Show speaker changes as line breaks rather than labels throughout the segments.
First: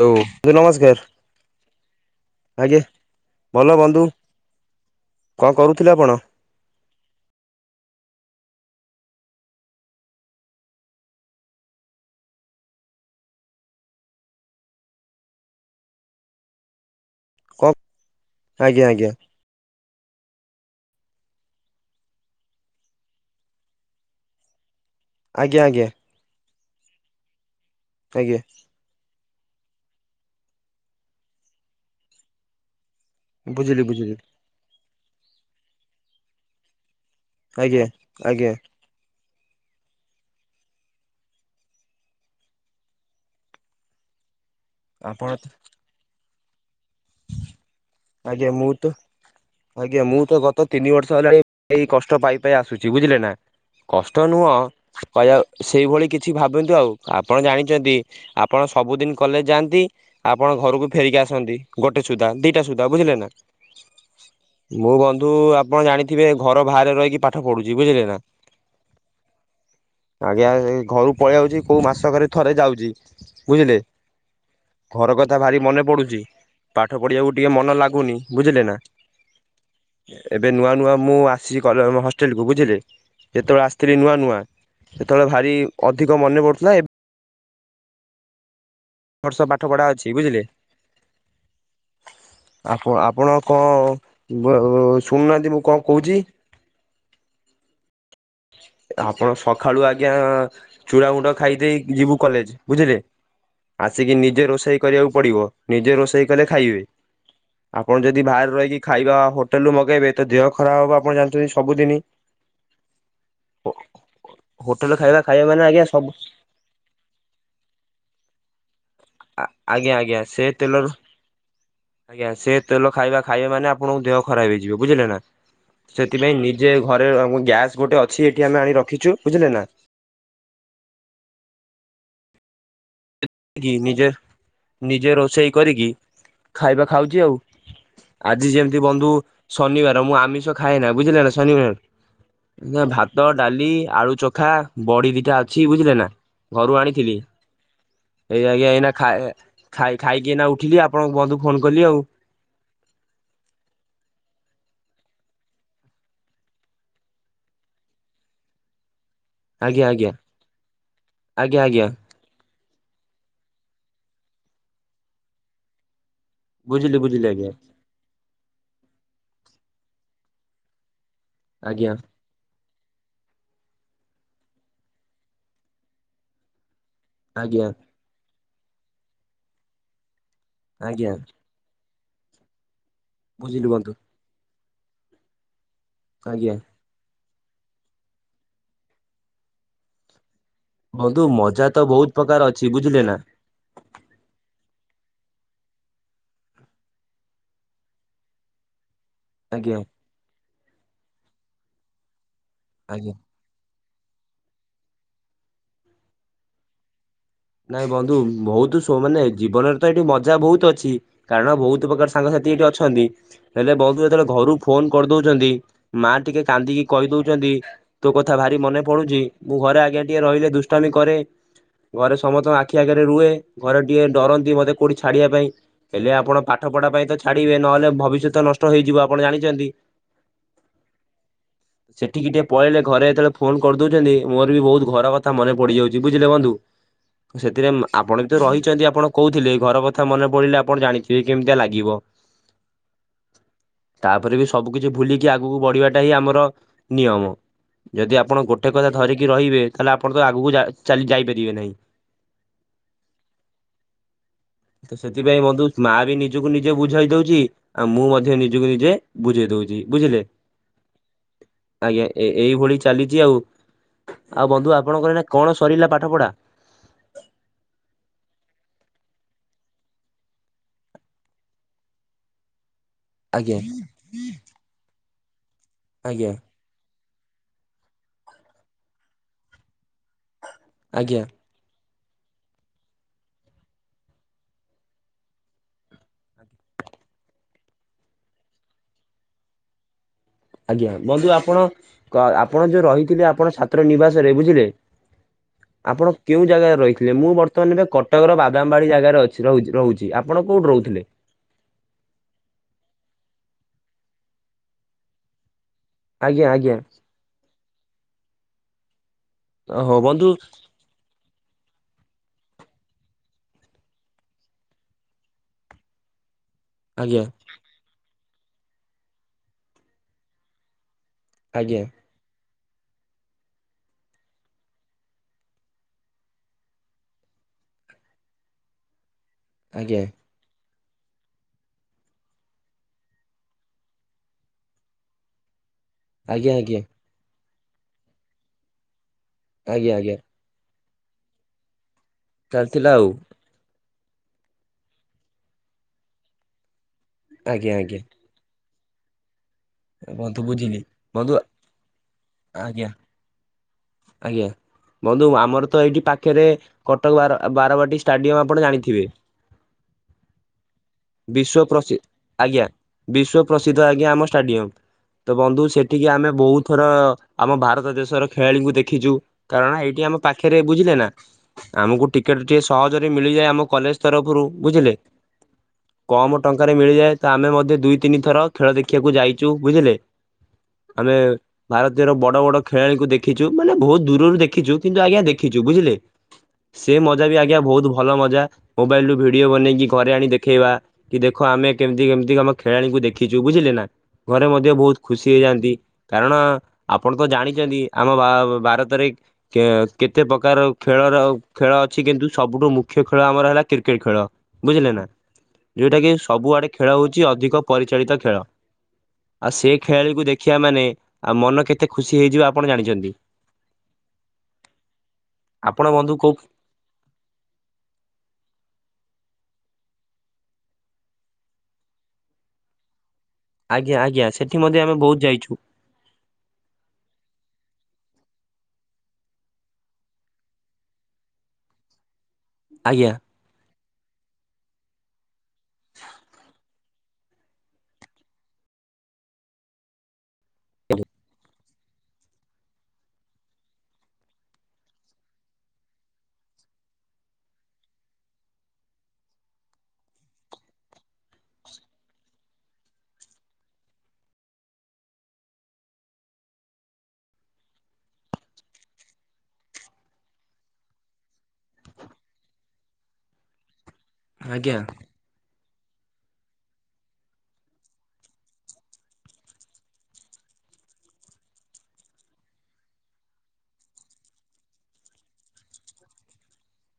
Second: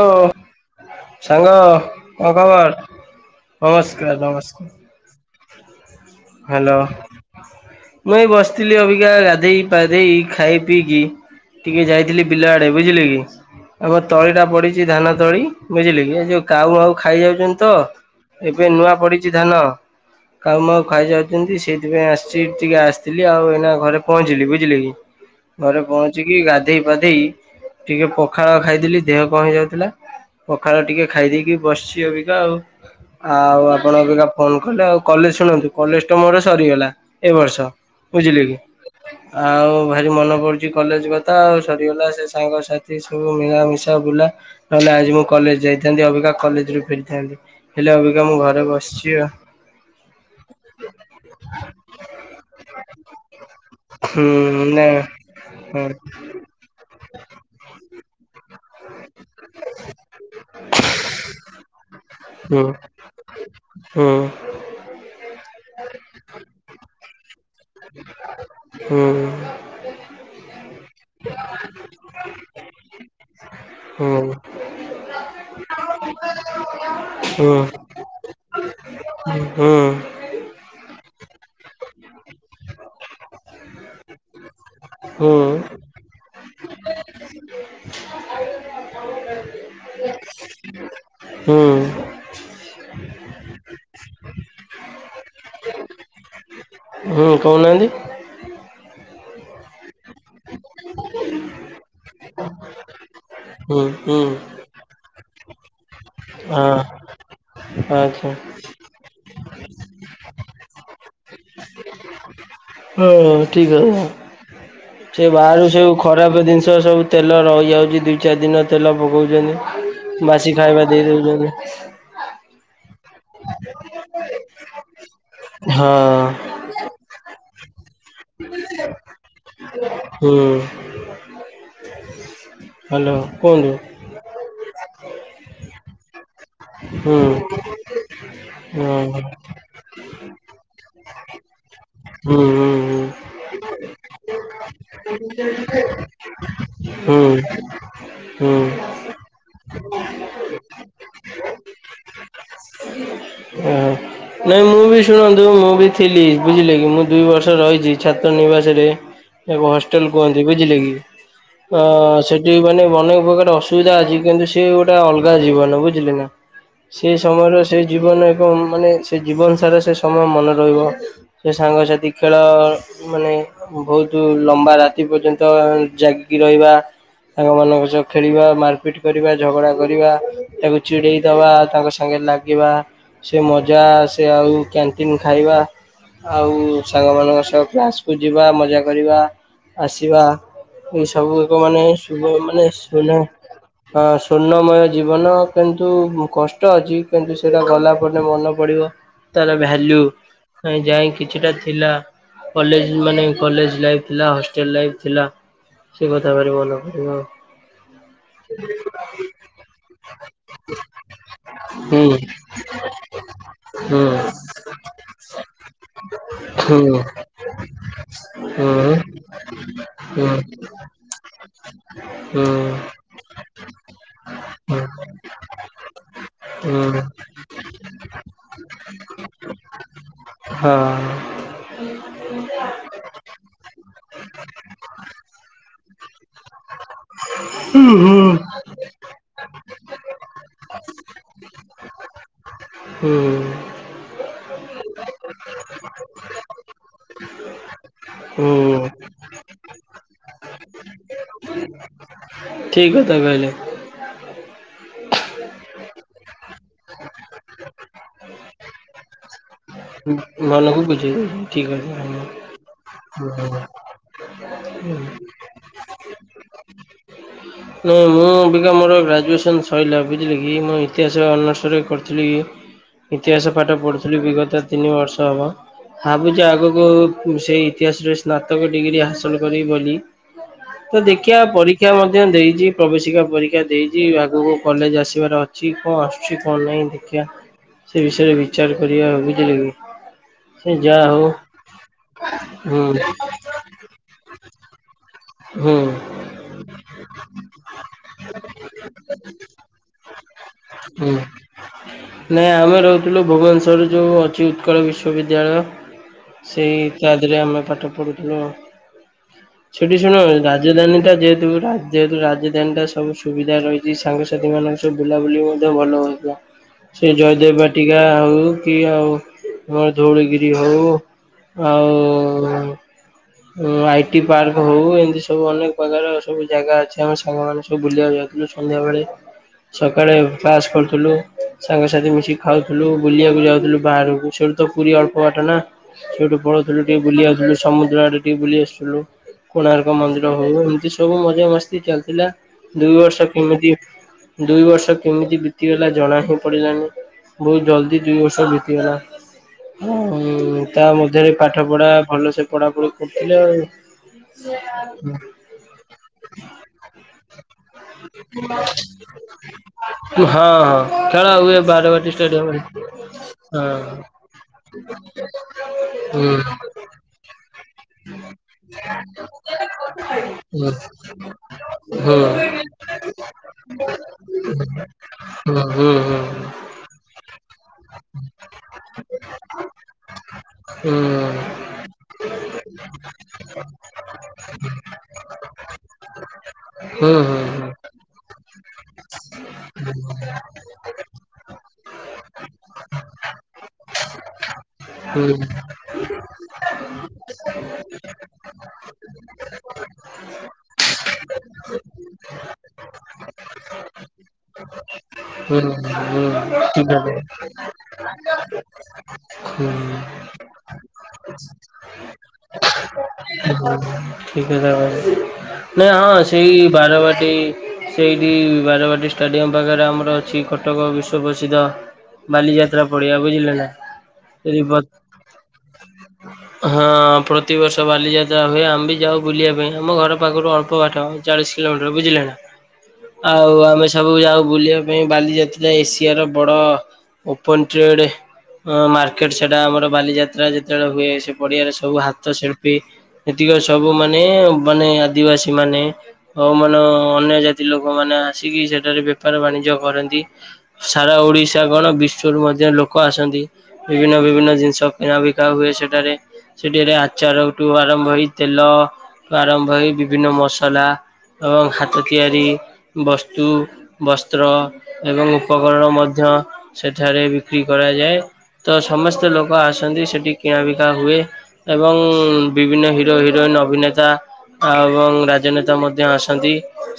ହଉ ବନ୍ଧୁ ନମସ୍କାର
ସାଙ୍ଗ କଣ
ଆଜ୍ଞା
ଖବର?
ଭଲ ବନ୍ଧୁ
ନମସ୍କାର ନମସ୍କାର।
କଣ କରୁଥିଲେ ଆପଣ?
ହ୍ୟାଲୋ! ମୁଁ ଏଇ ବସି ଥିଲି ଅବିକା ଗାଧେଇ ପାଧେଇ ଖାଇ ପିଇକି। ଟିକେ ଯାଇଥିଲି ବିଲା ଆଡେ। ବୁଝିଲେ କି! ଆମ ତଳି ଟା ପଡିଛି। ଧାନତଳି ବୁଝିଲେ କି ଯୋଉଁ କାଉ ମାଉ ଖାଇଯାଉଛନ୍ତି ତ
କଣ
ଏବେ
ଆଜ୍ଞା
ନୂଆ
ଆଜ୍ଞା
ପଡିଛି ଧାନ କାଉ ମ ଖାଇଯାଉଛନ୍ତି ସେଇଥିପାଇଁ ଆସି ଟିକେ ଆସିଥିଲି ଆଉ ଏଇନା ଘରେ ପହଞ୍ଚିଲି, ବୁଝିଲେ କି।
ଆଜ୍ଞା
ଘରେ
ଆଜ୍ଞା
ପହଞ୍ଚିକି ଗାଧେଇ ପାଧେଇ ଟିକେ
ଆଜ୍ଞା
ପଖାଳ ଖାଇଦେଲି। ଦେହ କଣ ହେଇଯାଉଥିଲା। ପଖାଳ ଟିକେ ଖାଇଦେଇକି ବସିଛି ଅବିକା ଆଉ। ଆଉ
ବୁଝିଲି
ଆପଣ
ବୁଝିଲି
ଅଭିକା ଫୋନ କଲେ ଆଉ କଲେଜ ଶୁଣନ୍ତୁ କଲେଜ ମୋର ସରିଗଲା। ଏ ବର୍ଷ,
ଆଜ୍ଞା
ବୁଝିଲେ
ଆଜ୍ଞା
କି। ଆଉ ଭାରି ମନେ ପଡୁଚି, କଲେଜ କଥା ଆଉ ସରିଗଲା ସେ ସାଙ୍ଗସାଥି ସବୁ ମିଳାମିଶା ବୁଲା ନହଲେ ଆଜି ମୁଁ
ଆପଣ
କଲେଜ ଯାଇଥାନ୍ତି। ଅବିକା କଲେଜ ରୁ ଫେରିଥାନ୍ତି, ହେଲେ ଅବିକା ମୁଁ
ଆଜ୍ଞା
ଘରେ
ତ
ବସିଚି ଆ।
ଆଜ୍ଞା ମୁଁ ତ ଗତ ତିନି ବର୍ଷ ହେଲାଣି ଏଇ କଷ୍ଟ ପାଇ ପାଇ ଆସୁଚି, ବୁଝିଲେ ନା। କଷ୍ଟ ନୁହଁ
ହୁଁ ନା
କହିଯା
ହଁ
ସେଇଭଳି କିଛି ଭାବନ୍ତୁ ଆଉ ଆପଣ ଜାଣିଛନ୍ତି ଆପଣ ସବୁଦିନ କଲେଜ ଯାଆନ୍ତି, ଆପଣ ଘରକୁ ଫେରିକି ଆସନ୍ତି। ଗୋଟେ ସୁଧା ଦିଟା
ହୁଁ
ସୁଧା ବୁଝିଲେ ନା,
ହୁଁ
ମୁଁ ବନ୍ଧୁ ଆପଣ ଜାଣିଥିବେ ଘର ବାହାରେ ରହିକି ପାଠ ପଢୁଛି। ବୁଝିଲେ ନା।
ହୁଁ
ଆଜ୍ଞା, ଘରୁ ପଳେଇଆଉଛି କୋଉ ମାସକରେ ଥରେ ଯାଉଛି, ବୁଝିଲେ।
ହୁଁ
ଘର କଥା ଭାରି ମନେ ପଡୁଚି। ପାଠ ପଢିବାକୁ ଟିକେ
ହୁଁ
ମନ ଲାଗୁନି, ବୁଝିଲେ ନା।
ହୁଁ
ଏବେ ନୂଆ ନୂଆ ମୁଁ ଆସିଚି କଲେ ହଷ୍ଟେଲକୁ। ବୁଝିଲେ। ଯେତେବେଳେ ଆସିଥିଲି ନୂଆ ନୂଆ ସେତେବେଳେ
ହୁଁ
ଭାରି ଅଧିକ ମନେପଡୁଥିଲା। ଏବ୍ ବର୍ଷ ପାଠ ପଢା ଅଛି, ବୁଝିଲେ।
ହଁ।
ଆପଣ ଆପଣ କଣ ଶୁଣୁନାହାନ୍ତି ମୁଁ କଣ କହୁଚି।
ହଁ କହୁନାହାନ୍ତି?
[unintelligible] ଆପଣ ସକାଳୁ ଆଜ୍ଞା ଚୂଡ଼ଗୁଣ୍ଡ ଖାଇଦେଇ ଯିବୁ କଲେଜ, ବୁଝିଲେ।
ହୁଁ
ଆସିକି
ହୁଁ
ନିଜେ ରୋଷେଇ କରିବାକୁ ପଡିବ, ନିଜେ ରୋଷେଇ କଲେ
ହଁ
ଖାଇବେ। ଆପଣ ଯଦି
ଆଚ୍ଛା
ବାହାରେ ରହିକି ଖାଇବା ହୋଟେଲରୁୁ ମଗେଇବେ ତ ଦେହ ଖରାପ ହବ ଆପଣ ଜାଣି
ହଁ ହ ଠିକ୍ କହା
ହୋଟେଲ ଖାଇବା
ସେ
ଖାଇବା ମାନେ
ବାହାରୁ
ଆଜ୍ଞା
ସବୁ ଖରାପ ଜିନିଷ ସବୁ ତେଲ ରହିଯାଉଛି ଦୁଇ ଚାରି ଦିନ ତେଲ
ଆ ଆଜ୍ଞା ଆଜ୍ଞା
ପକାଉଛନ୍ତି,
ସେ
ବାସି ଖାଇବା
ତେଲରୁ
ଦେଇଦେଉଚନ୍ତି।
ଆଜ୍ଞା, ସେ ତେଲ ଖାଇବା ଖାଇବେମାନେ ଆପଣଙ୍କ ଦେହ ଖରାପ ହେଇଯିବ ବୁଝିଲେ ନା,
ହଁ।
ସେଥିପାଇଁ ଯେ ଘରେ ଗ୍ୟାସ୍ ଗୋଟେ ଅଛି ଏଠି ଆମେ ଆଣି ରଖିଚୁ ବୁଝିଲେ ନା। [inaudible]
ହୁଁ [inaudible] କୁହନ୍ତୁ
ନିଜ ନିଜେ ରୋଷେଇ କରିକି ଖାଇବା ଖାଉଛି ଆଉ
ହୁଁ।
ଆଜି ଯେମିତି
ହୁଁ
ବନ୍ଧୁ ଶନିବାର ମୁଁ ଆମିଷ ଖାଏନା, ବୁଝିଲ ନା
ହୁଁ
ଶନିବାର
ହୁଁ
ଭାତ, ଡାଲି, ଆଳୁ ଚଖା, ବଡି ଦିଟା ଅଛି ବୁଝିଲେ ନା। ଘରୁ
ହୁଁ
ଆଣିଥିଲି,
ହୁଁ
ଏଇ ଆଜ୍ଞା
ହୁଁ।
ଏଇନା ଖାଇାଇ ଖାଇକି ଏଇନା ଉଠିଲି ଆପଣକୁ
ହ ନାଇଁ ମୁଁ ବି ଶୁଣନ୍ତୁ ମୁଁ ବି ଥିଲି ବୁଝିଲେ କି ମୁଁ ଦୁଇ ବର୍ଷ ରହିଚି ଛାତ୍ର ନିବାସରେ ଏକ
ଆଜ୍ଞା
ହଷ୍ଟେଲ
ଆଜ୍ଞା
କୁହନ୍ତି, ବୁଝିଲେ କି
ଆଜ୍ଞା
ଅ
ଆଜ୍ଞା
ସେଠି ମାନେ ଅନେକ ପ୍ରକାର ଅସୁବିଧା ଅଛି କିନ୍ତୁ ସିଏ ଗୋଟେ ଅଲଗା ଜୀବନ ବୁଝିଲେ ନା।
ବୁଝିଲି
ସେଇ
ବୁଝିଲି ଆଜ୍ଞା
ସମୟରେ ସେଇ ଜୀବନ ଏକ ମାନେ ସେ ଜୀବନ ସାରା ସେ ସମୟ ମନେ ରହିବ। ସେ
ଆଜ୍ଞା
ସାଙ୍ଗସାଥି ଖେଳ ମାନେ ବହୁତ ଲମ୍ବା ରାତି ପର୍ଯ୍ୟନ୍ତ ଜାଗିକି ରହିବା
ଆଜ୍ଞା
ସାଙ୍ଗମାନଙ୍କ ସହ ଖେଳିବା ମାରପିଟ କରିବା ଝଗଡ଼ା କରିବା ତାକୁ
ଆଜ୍ଞା
ଚିଡ଼େଇ ଦବା ତାଙ୍କ ସାଙ୍ଗେ ଲାଗିବା ସେ
ବୁଝିଲି
ମଜା
ବନ୍ଧୁ
ସେ ଆଉ କ୍ୟାଣ୍ଟିନ୍ ଖାଇବା ଆଉ
ଆଜ୍ଞା
ସାଙ୍ଗମାନଙ୍କ ସହ କ୍ଲାସକୁୁ ଯିବା ମଜା କରିବା ଆସିବା। ଏ
ବନ୍ଧୁ
ସବୁ ଏକ
ମଜା ତ
ମାନେ
ବହୁତ
ଶୁଭ
ପ୍ରକାର
ମାନେ
ଅଛି
ସୁ
ବୁଝିଲେ ନା
ଜୀବନ କିନ୍ତୁ କଷ୍ଟ ଅଛି, କିନ୍ତୁ ସେଇଟା ଗଲା ପରେ ମନେ ପାଡ଼ିବ ତାର
ଆଜ୍ଞା
ଭାଲ୍ୟୁ ଯାଇ କିଛିଟା ଥିଲା, କଲେଜ
ଆଜ୍ଞା
ମାନେ କଲେଜ ଲାଇଫ ଥିଲା ହଷ୍ଟେଲ ଲାଇଫ ଥିଲା ସେ କଥାଭାରି ମାନେ ପଡ଼ିବ ଆଉ
ନାଇଁ ବନ୍ଧୁ ବହୁତ ମାନେ ଜୀବନରେ ତ ଏଠି ମଜା ବହୁତ ଅଛି କାରଣ ବହୁତ ପ୍ରକାର ସାଙ୍ଗସାଥି ଏଠି ଅଛନ୍ତି, ହେଲେ ବହୁତ ଯେତେବେଳେ ଘରକୁ ଫୋନ କରିଦଉଛନ୍ତି ମା ଟିକେ କାନ୍ଦିକି କହି ଦଉଛନ୍ତି, ତୋ କଥା ଭାରି ମନେ ପଡୁଛି, ମୁଁ ଘରେ ଆଗେ ଟିକେ ରହି ଦୁଷ୍ଟାମି ପରେ
ହ [inaudible]
ସମସ୍ତଙ୍କ ଆଖି ଆଗରେ ରୁହେ, ଘରେ ଟିକେ ଡରନ୍ତି ବୋଧେ କୋଉଠି ଛାଡ଼ିବାକୁ ହେଲେ ଆପଣ ପାଠ ପଢ଼ା ପାଇଁ ତ ଛାଡିବେ ନହେଲେ ଭବିଷ୍ୟତ ନଷ୍ଟ ହେଇଯିବ ଆପଣ ଜାଣିଛନ୍ତି।
ହଁ।
[inaudible] ସେଠିକି ଟିକେ ପଳେଇଲେ ଘରେ ଯେତେବେଳେ ଫୋନ କରିଦଉଛନ୍ତି, ମୋର ବି ବହୁତ ଘର କଥା ମନେ ପଡ଼ିଯାଉଛି। ବୁଝିଲେ ବନ୍ଧୁ। ସେଥିରେ ଆପଣ ବି ତ ରହିଛନ୍ତି ଆପଣ କହୁଥିଲେ, ଘର କଥା ମନେ ପଡ଼ିଲେ ଆପଣ ଜାଣିଥିବେ କେମିତିଆ ଲାଗିବ। [inaudible]
ହୁଁ।
ତାପରେ ବି ସବୁ କିଛି ଭୁଲିକି ଆଗକୁ ବଢ଼ିବାଟା ହିଁ ଆମର ନିୟମ ଯଦି ଆପଣ ଗୋଟେ କଥା ଧରିକି ରହିବେ ତାହେଲେ ଆପଣ ତ ଆଗକୁ ଚା-ଯାଇପାରିବେ ନାହିଁ
ଠିକ୍ ଅ ତାମ ହେଲେ [unintelligible]
ହଁ। ତ ସେଥିପାଇଁ ବନ୍ଧୁ ମା ବି ନିଜକୁ ନିଜେ ବୁଝେଇ ଦଉଛି ଆଉ ମୁଁ ମଧ୍ୟ ନିଜକୁ ନିଜେ ବୁଝେଇ ଦଉଛି ବୁଝିଲେ
ମନକୁ ବୁଝେଇ ଦଉଚି ଠିକ କଥା।
ଆଜ୍ଞା ଏ -ଏଇଭଳି ଚାଲିଛି ଆଉ ଆଉ ବନ୍ଧୁ
ହୁଁ।
ଆପଣଙ୍କର ନା କଣ ସରିଲା ପାଠ ପଢ଼ା?
ନଁ ମୁଁ ଅଭିକା ମୋର ଗ୍ରାଜୁଏସନ୍ ସରିଲା ବୁଝିଲେ କି ମୁଁ ଇତିହାସ ଅନର୍ସରେ କରିଥିଲି ଇତିହାସ
ଆଜ୍ଞା
ପାଠ ପଢୁଥିଲୁ ବିଗତ ତିନି ବର୍ଷ ହବ,
ଆଜ୍ଞା
ଭାବୁଛି ଆଗକୁ ମୁ ସେଇ ଇତିହାସ ରେ ସ୍ନାତକ ଡ଼ିଗ୍ରୀ ହାସଲ କରିିବି ବୋଲି ତ
ଆଜ୍ଞା
ଦେଖିବା ପରୀ କ୍ଷା ମଧ୍ୟ ଦେଇଛି ପ୍ରବେଶିକା ପରୀକ୍ଷା ଦେଇଛି, ଆଗକୁ କଲେଜ ଆସିବାର ଅଛି କଣ ଆସୁଛି କଣ ନାହିଁ ସେ ବିଷୟରେ ବିଚାର କରିବା ବୁଝିଲ କି? ସେ
ଆଜ୍ଞା
ଯାହା ହଉ
ବନ୍ଧୁ ଆପଣ -ଆପଣ
ହୁଁ
ଯୋଉ ରହିଥିଲେ ଆପଣ ଛାତ୍ର ନିବାସ ରେ ବୁଝିଲେ
ହୁଁ
[inaudible] ଆପଣ କେଉଁ ଜାଗାରେ ରହିଥିଲେ, ମୁଁ ବର୍ତ୍ତମାନ ଏବେ କଟକର ବାଦାମବାଡ଼ି ଜାଗାରେ ଅଛି - ରହି -ରହୁଛି ଆପଣ କୋଉଠି ରହୁଥିଲେ?
ହୁଁ। ନାଇଁ ଆମେ ରହୁଥିଲୁ ଭୁବନେଶ୍ଵର ଯୋଉ ଅଛି ଉତ୍କଳ ବିଶ୍ଵବିଦ୍ୟାଳୟ
ଆଜ୍ଞା ଆଜ୍ଞା
ସେଇ ତାଦିହରେ ଆମେ ପାଠ ପଢୁଥିଲୁ।
ଓହୋ
ସେଠି ଶୁଣ
ବନ୍ଧୁ
ରାଜଧାନୀଟା ଯେହେତୁ ଯେହେତୁ ରାଜଧାନୀଟା ସବୁ ସୁବିଧା ରହିଛି ସାଙ୍ଗସାଥି ମାନଙ୍କ ସବୁ ବୁଲାବୁଲି ମଧ୍ୟ ଭଲ ହୋଇଥା ସେ
ଆଜ୍ଞା
ଜୟଦେବ ବାଟିକା ହଉ କି ଆଉ ଧଉଳିଗିରି ହଉ
ଆଜ୍ଞା
ଆଉ ଆଇଟି ପାର୍କ ହଉ, ଏମିତି ସବୁ ଅନେକ ପ୍ରକାର ସବୁ ଜାଗା ଅଛି, ଆମ ସାଙ୍ଗ ମାନେ ସବୁ ବୁଲିବାକୁ ଯାଉ ସନ୍ଧ୍ୟା ବଳେ
ଆଜ୍ଞା
ସକାଳେ ପାସ୍ କର ଥିଲ ସାଙ୍ଗସାଥି ମିଶିକି ଖାଉଥିଲୁ ବୁଲିବାକୁ ଯାଉଥିଲୁ, ବାହାରକୁ ସେଠୁ ତ ପୁରୀ ଅଳ୍ପ ବାଟ ନା ସେଠୁ
ଆଜ୍ଞା ଆଜ୍ଞା
ପଢୁଥିଲୁ ଟିକେ ବୁଲି ଆାଉଥିଲୁ ସମୁଦ୍ର ଆଡ଼େ ଟିକେ ବୁଲି ଆସୁଥିଲୁ କୋଣାର୍କ
ଆଜ୍ଞା ଆଜ୍ଞା
ମନ୍ଦିର ହଉ, ଏମିତି ସବୁ ମଜା ମସ୍ତି ଚାଲିଥିଲା
ଚାଲିଥିଲା
ଦୁଇ
ଆଉ
ବର୍ଷ କେମିତି ଦୁଇ ବର୍ଷ କେମିତି ବିତିଗଲା, ଜଣା ହି ପଡିଲାନି ବହୁତ
ଆଜ୍ଞା
ଜଲଦି
ଆଜ୍ଞା
ଦୁଇ ବର୍ଷ ବି ତିଗଲା
ବନ୍ଧୁ ବୁଝିଲି
ତା ମଧ୍ୟରେ
ବନ୍ଧୁ
ପାଠ ପଢା ଭଲ ସେ
ଆଜ୍ଞା
ପଢାପଢି ଉଠିଲା
ଆଜ୍ଞା ବନ୍ଧୁ ଆମର ତ ଏଇଠି ପାଖରେ କଟକ ବାରବାଟୀ ଷ୍ଟାଡିୟମ ଆପଣ ଜାଣିଥିବେ।
ହଁ ହଁ ଖେଳା
ବିଶ୍ଵ
ହୁଏ,
ପ୍ରସି
ବାରାବାଟି ଷ୍ଟାଡିୟମରେ।
ଆଜ୍ଞା ବିଶ୍ଵ ପ୍ରସିଦ୍ଧ ଆଜ୍ଞା
ହଁ
ଆମ ଷ୍ଟାଡିୟମ ତ ବନ୍ଧୁ ସେଠିକି ଆମେ
ହୁଁ
ବହୁତଥର ଆମ ଭାରତ ଦେଶର ଖେଳାଳିଙ୍କୁ ଦେଖିଛୁ କାରଣ ଏଇଠି ଆମ ପାଖରେ
ହୁଁ।
ବୁଝିଲେ ନା ଆମକୁ ଟିକେଟ ଟିକେ ସହଜ ଯଦି ମିଳିଯାଏ ଆମ କଲେଜ ତରଫରୁ ବୁଝିଲେ। କମ ଟଙ୍କାରେ ମିଳିଯାଏ ତ ଆମେ ମଧ୍ୟ ଦୁଇ ତିନି ଥର ଖେଳ ଦେଖିବାକୁ ଯାଇ ଯୋଉ ବୁଝିଲେ ଆମେ ଭାରତର ବଡ ବଡ ଖେଳାଳିକୁ ଦେଖିଛୁ ମାନେ ବହୁତ ଦୂରରୁ ଦେଖିଛୁ, କିନ୍ତୁ ଆଜ୍ଞା ଦେଖିଛୁ ବୁଝିଲେ ସେ ମଜା ବି ଆଜ୍ଞା ବହୁତ ଭଲ ମଜା ମୋବାଇଲ ରୁ ଭିଡିଓ ବନେଇକି ଘରେ ଆଣି ଦେଖେଇବା କି ଦେଖ ଆମେ କେମିତି କେମିତି ଆମ ଖେଳାଳିକୁ ଦେଖିଛୁ ବୁଝିଲେ ନା। ଘରେ ମଧ୍ୟ ବହୁତ ଖୁସି ହେଇଯାଆନ୍ତି କାରଣ ଆପଣ ତ ଜାଣିଛନ୍ତି ଆମ ଭାରତରେ କେତେ ପ୍ରକାର ଖେଳର ଖେଳ ଅଛି କିନ୍ତୁ। ସବୁଠୁ ମୁଖ୍ୟ ଖେଳ ଆମର ହେଲା କ୍ରିକେଟ ଖେଳ ବୁଝିଲେ ନା ଯଉଟା କିି ସବୁଆଡେ ଖେଳ ହଉଛି ଅଧିକ ପରିଚାଳିତ ଖେଳ। ଆଉ ସେ ଖେଳାଳିକୁୁ ଦେଖିବା ମାନେ ଆଉ ମନ କେତେ ଖୁସି ହେଇଯିବ ଆପଣ ଜାଣିଛନ୍ତି
ହ ଠିକଥା ଭାଇ।
ଆପଣ
ନାଇ ହଁ
ବନ୍ଧୁ କୋଉ
ସେଇ ବାରବାଟୀ ସେଇଠି ବାରବାଟୀ ଷ୍ଟାଡିୟମ। ପାଖରେ ଆମର ଅଛି କଟକ ବିଶ୍ୱ ପ୍ରସିଦ୍ଧ ବାଲିଯାତ୍ରା ପଡିିଆ ବୁଝିଲେ ନା
ଆଜ୍ଞା ଆଜ୍ଞା ସେଠି
ସେ
ମଧ୍ୟ ଆମେ ବହୁତ ଯାଇଛୁ
ହଁ। ବର୍ଷ ବାଲିଯାତ୍ରା ହୁଏ ଆମେବି ଯାଉ ବୁଲିବା ପାଇଁ। ଆମ ଘର ପାଖରୁ ଅଳ୍ପ ବାଟ ଚାଳିଶ କିଲୋମିଟର ବୁଝିଲେ ନା?
ଆଜ୍ଞା
ଆଉ ଆମେ ସବୁ ଯାଉ ବୁଲିବା ପାଇଁ ବାଲିଯାତ୍ରା ଏସିଆର ବଡ ଓପନ ଟ୍ରେଡ଼୍। ହଁ ମାର୍କେଟ ସେଟା ଆମର ବାଲିଯାତ୍ରା ଯେତେବେଳେ ହୁଏ ସେ ପଡିଆରେ ସବୁ ହା ହସ୍ତ ଶିଳ୍ପୀ ଏତିକ ସବୁ ମାନେ ମାନେ ଆଦିବାସୀ ମାନେ ଆଉ ମାନ ଅନ୍ୟ ଜାତି ଲୋକମାନେ ଆସିକି ସେଠାରେ ବେପାର ବାଣିଜ୍ୟ କରନ୍ତି ସାରା ଓଡିଶା କଣ ବି ରୁ ମଧ୍ୟ ଲୋକ ଆସନ୍ତି ବିଭିନ୍ନ ବିଭିନ୍ନ ଜିନିଷ କିଣା ବିକା ହୁଏ ସେଠାରେ ସେଠରେ ଚାରଠୁ ଆରମ୍ଭ ହେଇ ତେଲ ଆରମ୍ଭ ହେଇ ବିଭିନ୍ନ ମସଲା। ଏବଂ ହାତ ତିଆରି ବସ୍ତୁ ବସ୍ତ୍ର
ଆଜ୍ଞା
ଏବଂ ଉପ ଗଣ ମଧ୍ୟ ସେଠାରେ ବିକ୍ରି କରାଯାଏ। ତ ସମସ୍ତେ ଲୋକ ଆସନ୍ତି ସେଠି କିଣାବିକା ହୁଏ। ଏବଂ ବିଭିନ୍ନ ହିରୋ ହିରୋଇନ ଅଭିନେତା ଆ ଏବଂ ରାଜନେତା ମଧ୍ୟ ଆସନ୍ତି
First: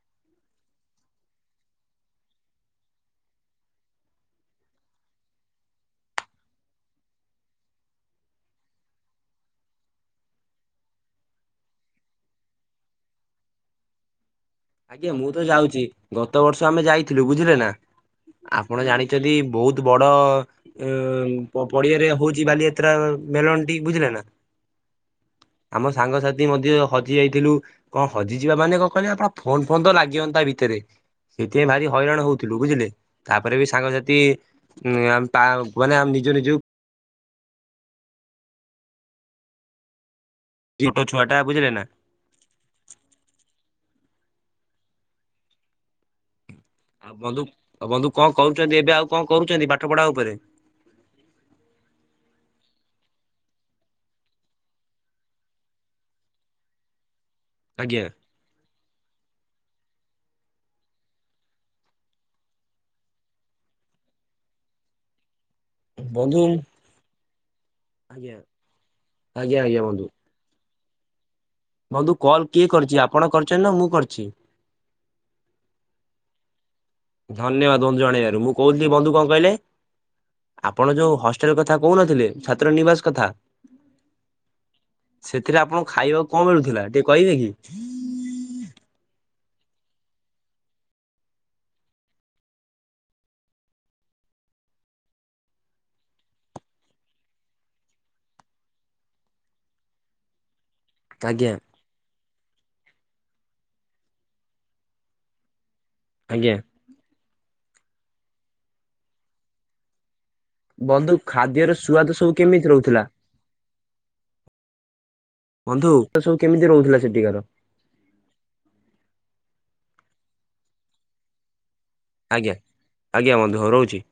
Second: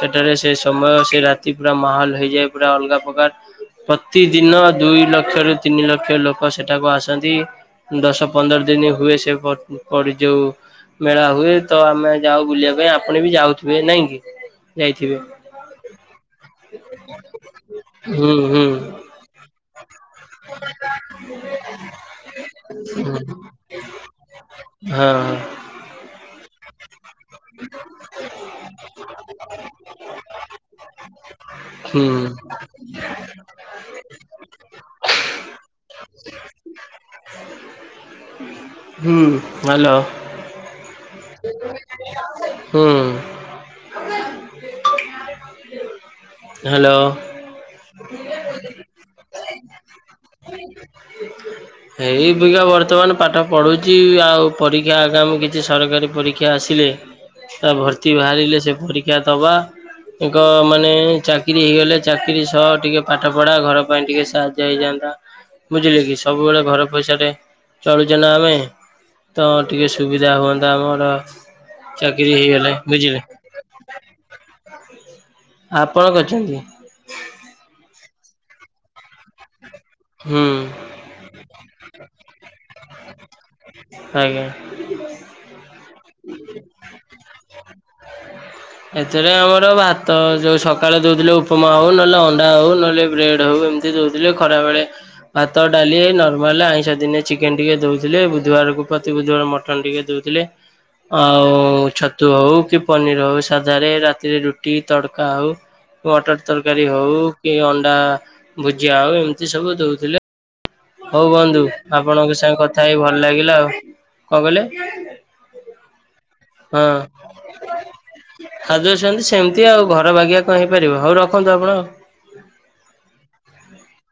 ସେଠାରେ ସେ ସମୟ ସେ ରାତି ପୁରା ମାହଲ ହେଇଯାଏ। ପୁରା ଅଲଗା ପ୍ରକାର। ପ୍ରତିଦିନ ଦୁଇ ଲକ୍ଷରୁ ତିନି ଲକ୍ଷ ଲୋକ ସେଠାକୁ ଆସନ୍ତି। ଦଶ ପନ୍ଦର ଦିନ ହୁଏ ସେ ପଡି ଯୋଉ ମେଳା ହୁଏ ତ ଆମେ ଯାଉ ବୁଲିବା ପାଇଁ। ଆପଣ ବି ଯାଉଥିବେ ନାଇଁ କି?
ଆଜ୍ଞା
ଯାଇଥିବେ।
ମୁଁ ତ ଯାଉଛି ଗତ ବର୍ଷ ଆମେ ଯାଇଥିଲୁ ବୁଝିଲେ ନା।
ହୁଁ ହୁଁ
ଆପଣ ଜାଣିଛନ୍ତି ବହୁତ ବଡ ଅ ପଡିଆରେ ହଉଛି ବାଲିଯାତ୍ରା।
ହୁଁ
ମେଲନ୍ ଟି ବୁଝିଲେ ନା।
ହଁ।
ଆମ ସାଙ୍ଗସାଥି ମଧ୍ୟ ହଜି ଯାଇଥିଲୁ କଣ ହଜିଯିବା ମାନେ କଣ କରିବା ଫୋନ ଫୋନ ତ ଲାଗିବନି ତା ଭିତରେ। ସେଥିପାଇଁ ଭାରି
ହୁଁ
ହଇରାଣ ହଉଥିଲୁ ବୁଝିଲେ ତାପରେ ବି ସାଙ୍ଗସାଥି ଉ ମାନେ ନିଜ ନିଜକୁ
ହୁଁ ହଲୋ।
ଛୋଟ ଛୁଆ ଟା ବୁଝିଲେ ନା।
ହୁଁ ହ୍ୟାଲୋ
ଆଉ ବନ୍ଧୁ ଆଉ ବନ୍ଧୁ କଣ କରୁଛନ୍ତି ଏବେ ଆଉ କଣ କରୁଛନ୍ତି ପାଠପଢା ଉପରେ।
ଏଇ ବିକା ବର୍ତ୍ତମାନ ପାଠ ପଢ଼ୁଛି ଆଉ ପରୀକ୍ଷା ଆଗାମି କିଛି ସରକାରୀ ପରୀକ୍ଷା ଆସିଲେ ତା
ଆଜ୍ଞା
ଭର୍ତ୍ତି ବାହାରିଲେ ସେ ପରୀକ୍ଷା ଦବା ଏକ ମାନେ ଚାକିରୀ ହେଇଗଲେ ଚାକିରି ସହ ଟିକେ ପାଠ ପଢା ଘର ପାଇଁ ଟିକେ ସାହାଯ୍ୟ ହେଇଯାନ୍ତା। ବୁଝିଲେ କି
ବନ୍ଧୁ
ସବୁବେଳେ ଘର ପଇସା ରେ ଚଳୁ ଯଜନା
ଆଜ୍ଞା
ଆମେ ତ
ଆଜ୍ଞା ଆଜ୍ଞା
ଟିକେ
ବନ୍ଧୁ।
ସୁବିଧା ହୁଅନ୍ତା ଆମର
ବନ୍ଧୁ
ଚାକିରି
କଲ୍ କିଏ
ହେଇଗଲେ
କରିଛି?
ବୁଝିଲେ
ଆପଣ କରିଛନ୍ତି ନା ମୁଁ କରିଛି?
ଆପଣ କରିଛନ୍ତି।
ଧନ୍ୟବାଦ ବନ୍ଧୁ ଜଣେଇବାରୁ ମୁଁ କହୁଥିଲି ବନ୍ଧୁ କଣ କହିଲେ?
ହୁଁ
ଆପଣ ଯୋଉ ହଷ୍ଟେଲ କଥା କହୁନଥିଲେ ଛାତ୍ର ନିବାସ କଥା
ଆଜ୍ଞା।
ସେଥିରେ ଆପଣ ଖାଇବାକୁ କଣ ମିଳୁଥିଲା ଟିକେ କହିବେ କି?
ଏଥିରେ ଆମର ଭାତ ଯୋଉ ସକାଳେ ଦଉଥିଲେ ଉପମା ହଉ ନହେଲେ ଅଣ୍ଡା ହଉ ନହେଲେ ବ୍ରେଡ୍ ହଉ ଏମିତି ଦଉଥିଲେ ଖରା ବେଳେ ଭାତ ଡାଲି ନର୍ମାଲ ଆଇଁଷ ଦିନେ ଚିକେନ ଟିକେ ଦଉଥିଲେ ବୁଧବାରକୁ ପ୍ରତି ବୁଧୁବାର ମଟ ଟନ ଟିକେ ଦଉଥିଲେ। ଆଉ
ଆଜ୍ଞା
ଛତୁ ହଉ କି ପନିର ହଉ ସାଧାରେ ରାତିରେ ରୁଟି ତଡକା ହଉ ମଟର
ଆଜ୍ଞା
ତରକାରୀ ହଉ କି ଅଣ୍ଡା ଭୁଜିଆ ହଉ ଏମିତି ସବୁ ଦଉଥିଲେ। ହଉ ବନ୍ଧୁ
ଖାଦ୍ୟର ସୁଆଦ ସବୁ
ଆପଣଙ୍କ ସାଙ୍ଗେ
କେମିତି
କଥା
ରହୁଥିଲା?
ହେଇି ଭଲ ଲାଗିଲା। ଆଉ କଣ କହିଲେ?
ବନ୍ଧୁ [unintelligible] ସବୁ କେମିତି ରହୁଥିଲା ସେଠିକାର?
ଖାଜୁଛନ୍ତି ସେମିତି ଆଉ ଘର ବାଗିିବା କଣ ହେଇପାରିବ। ହଉ ରଖନ୍ତୁ ଆପଣ ଆଉ
ଆଜ୍ଞା ଆଜ୍ଞା ହଁ ବନ୍ଧୁ ରହୁଛି।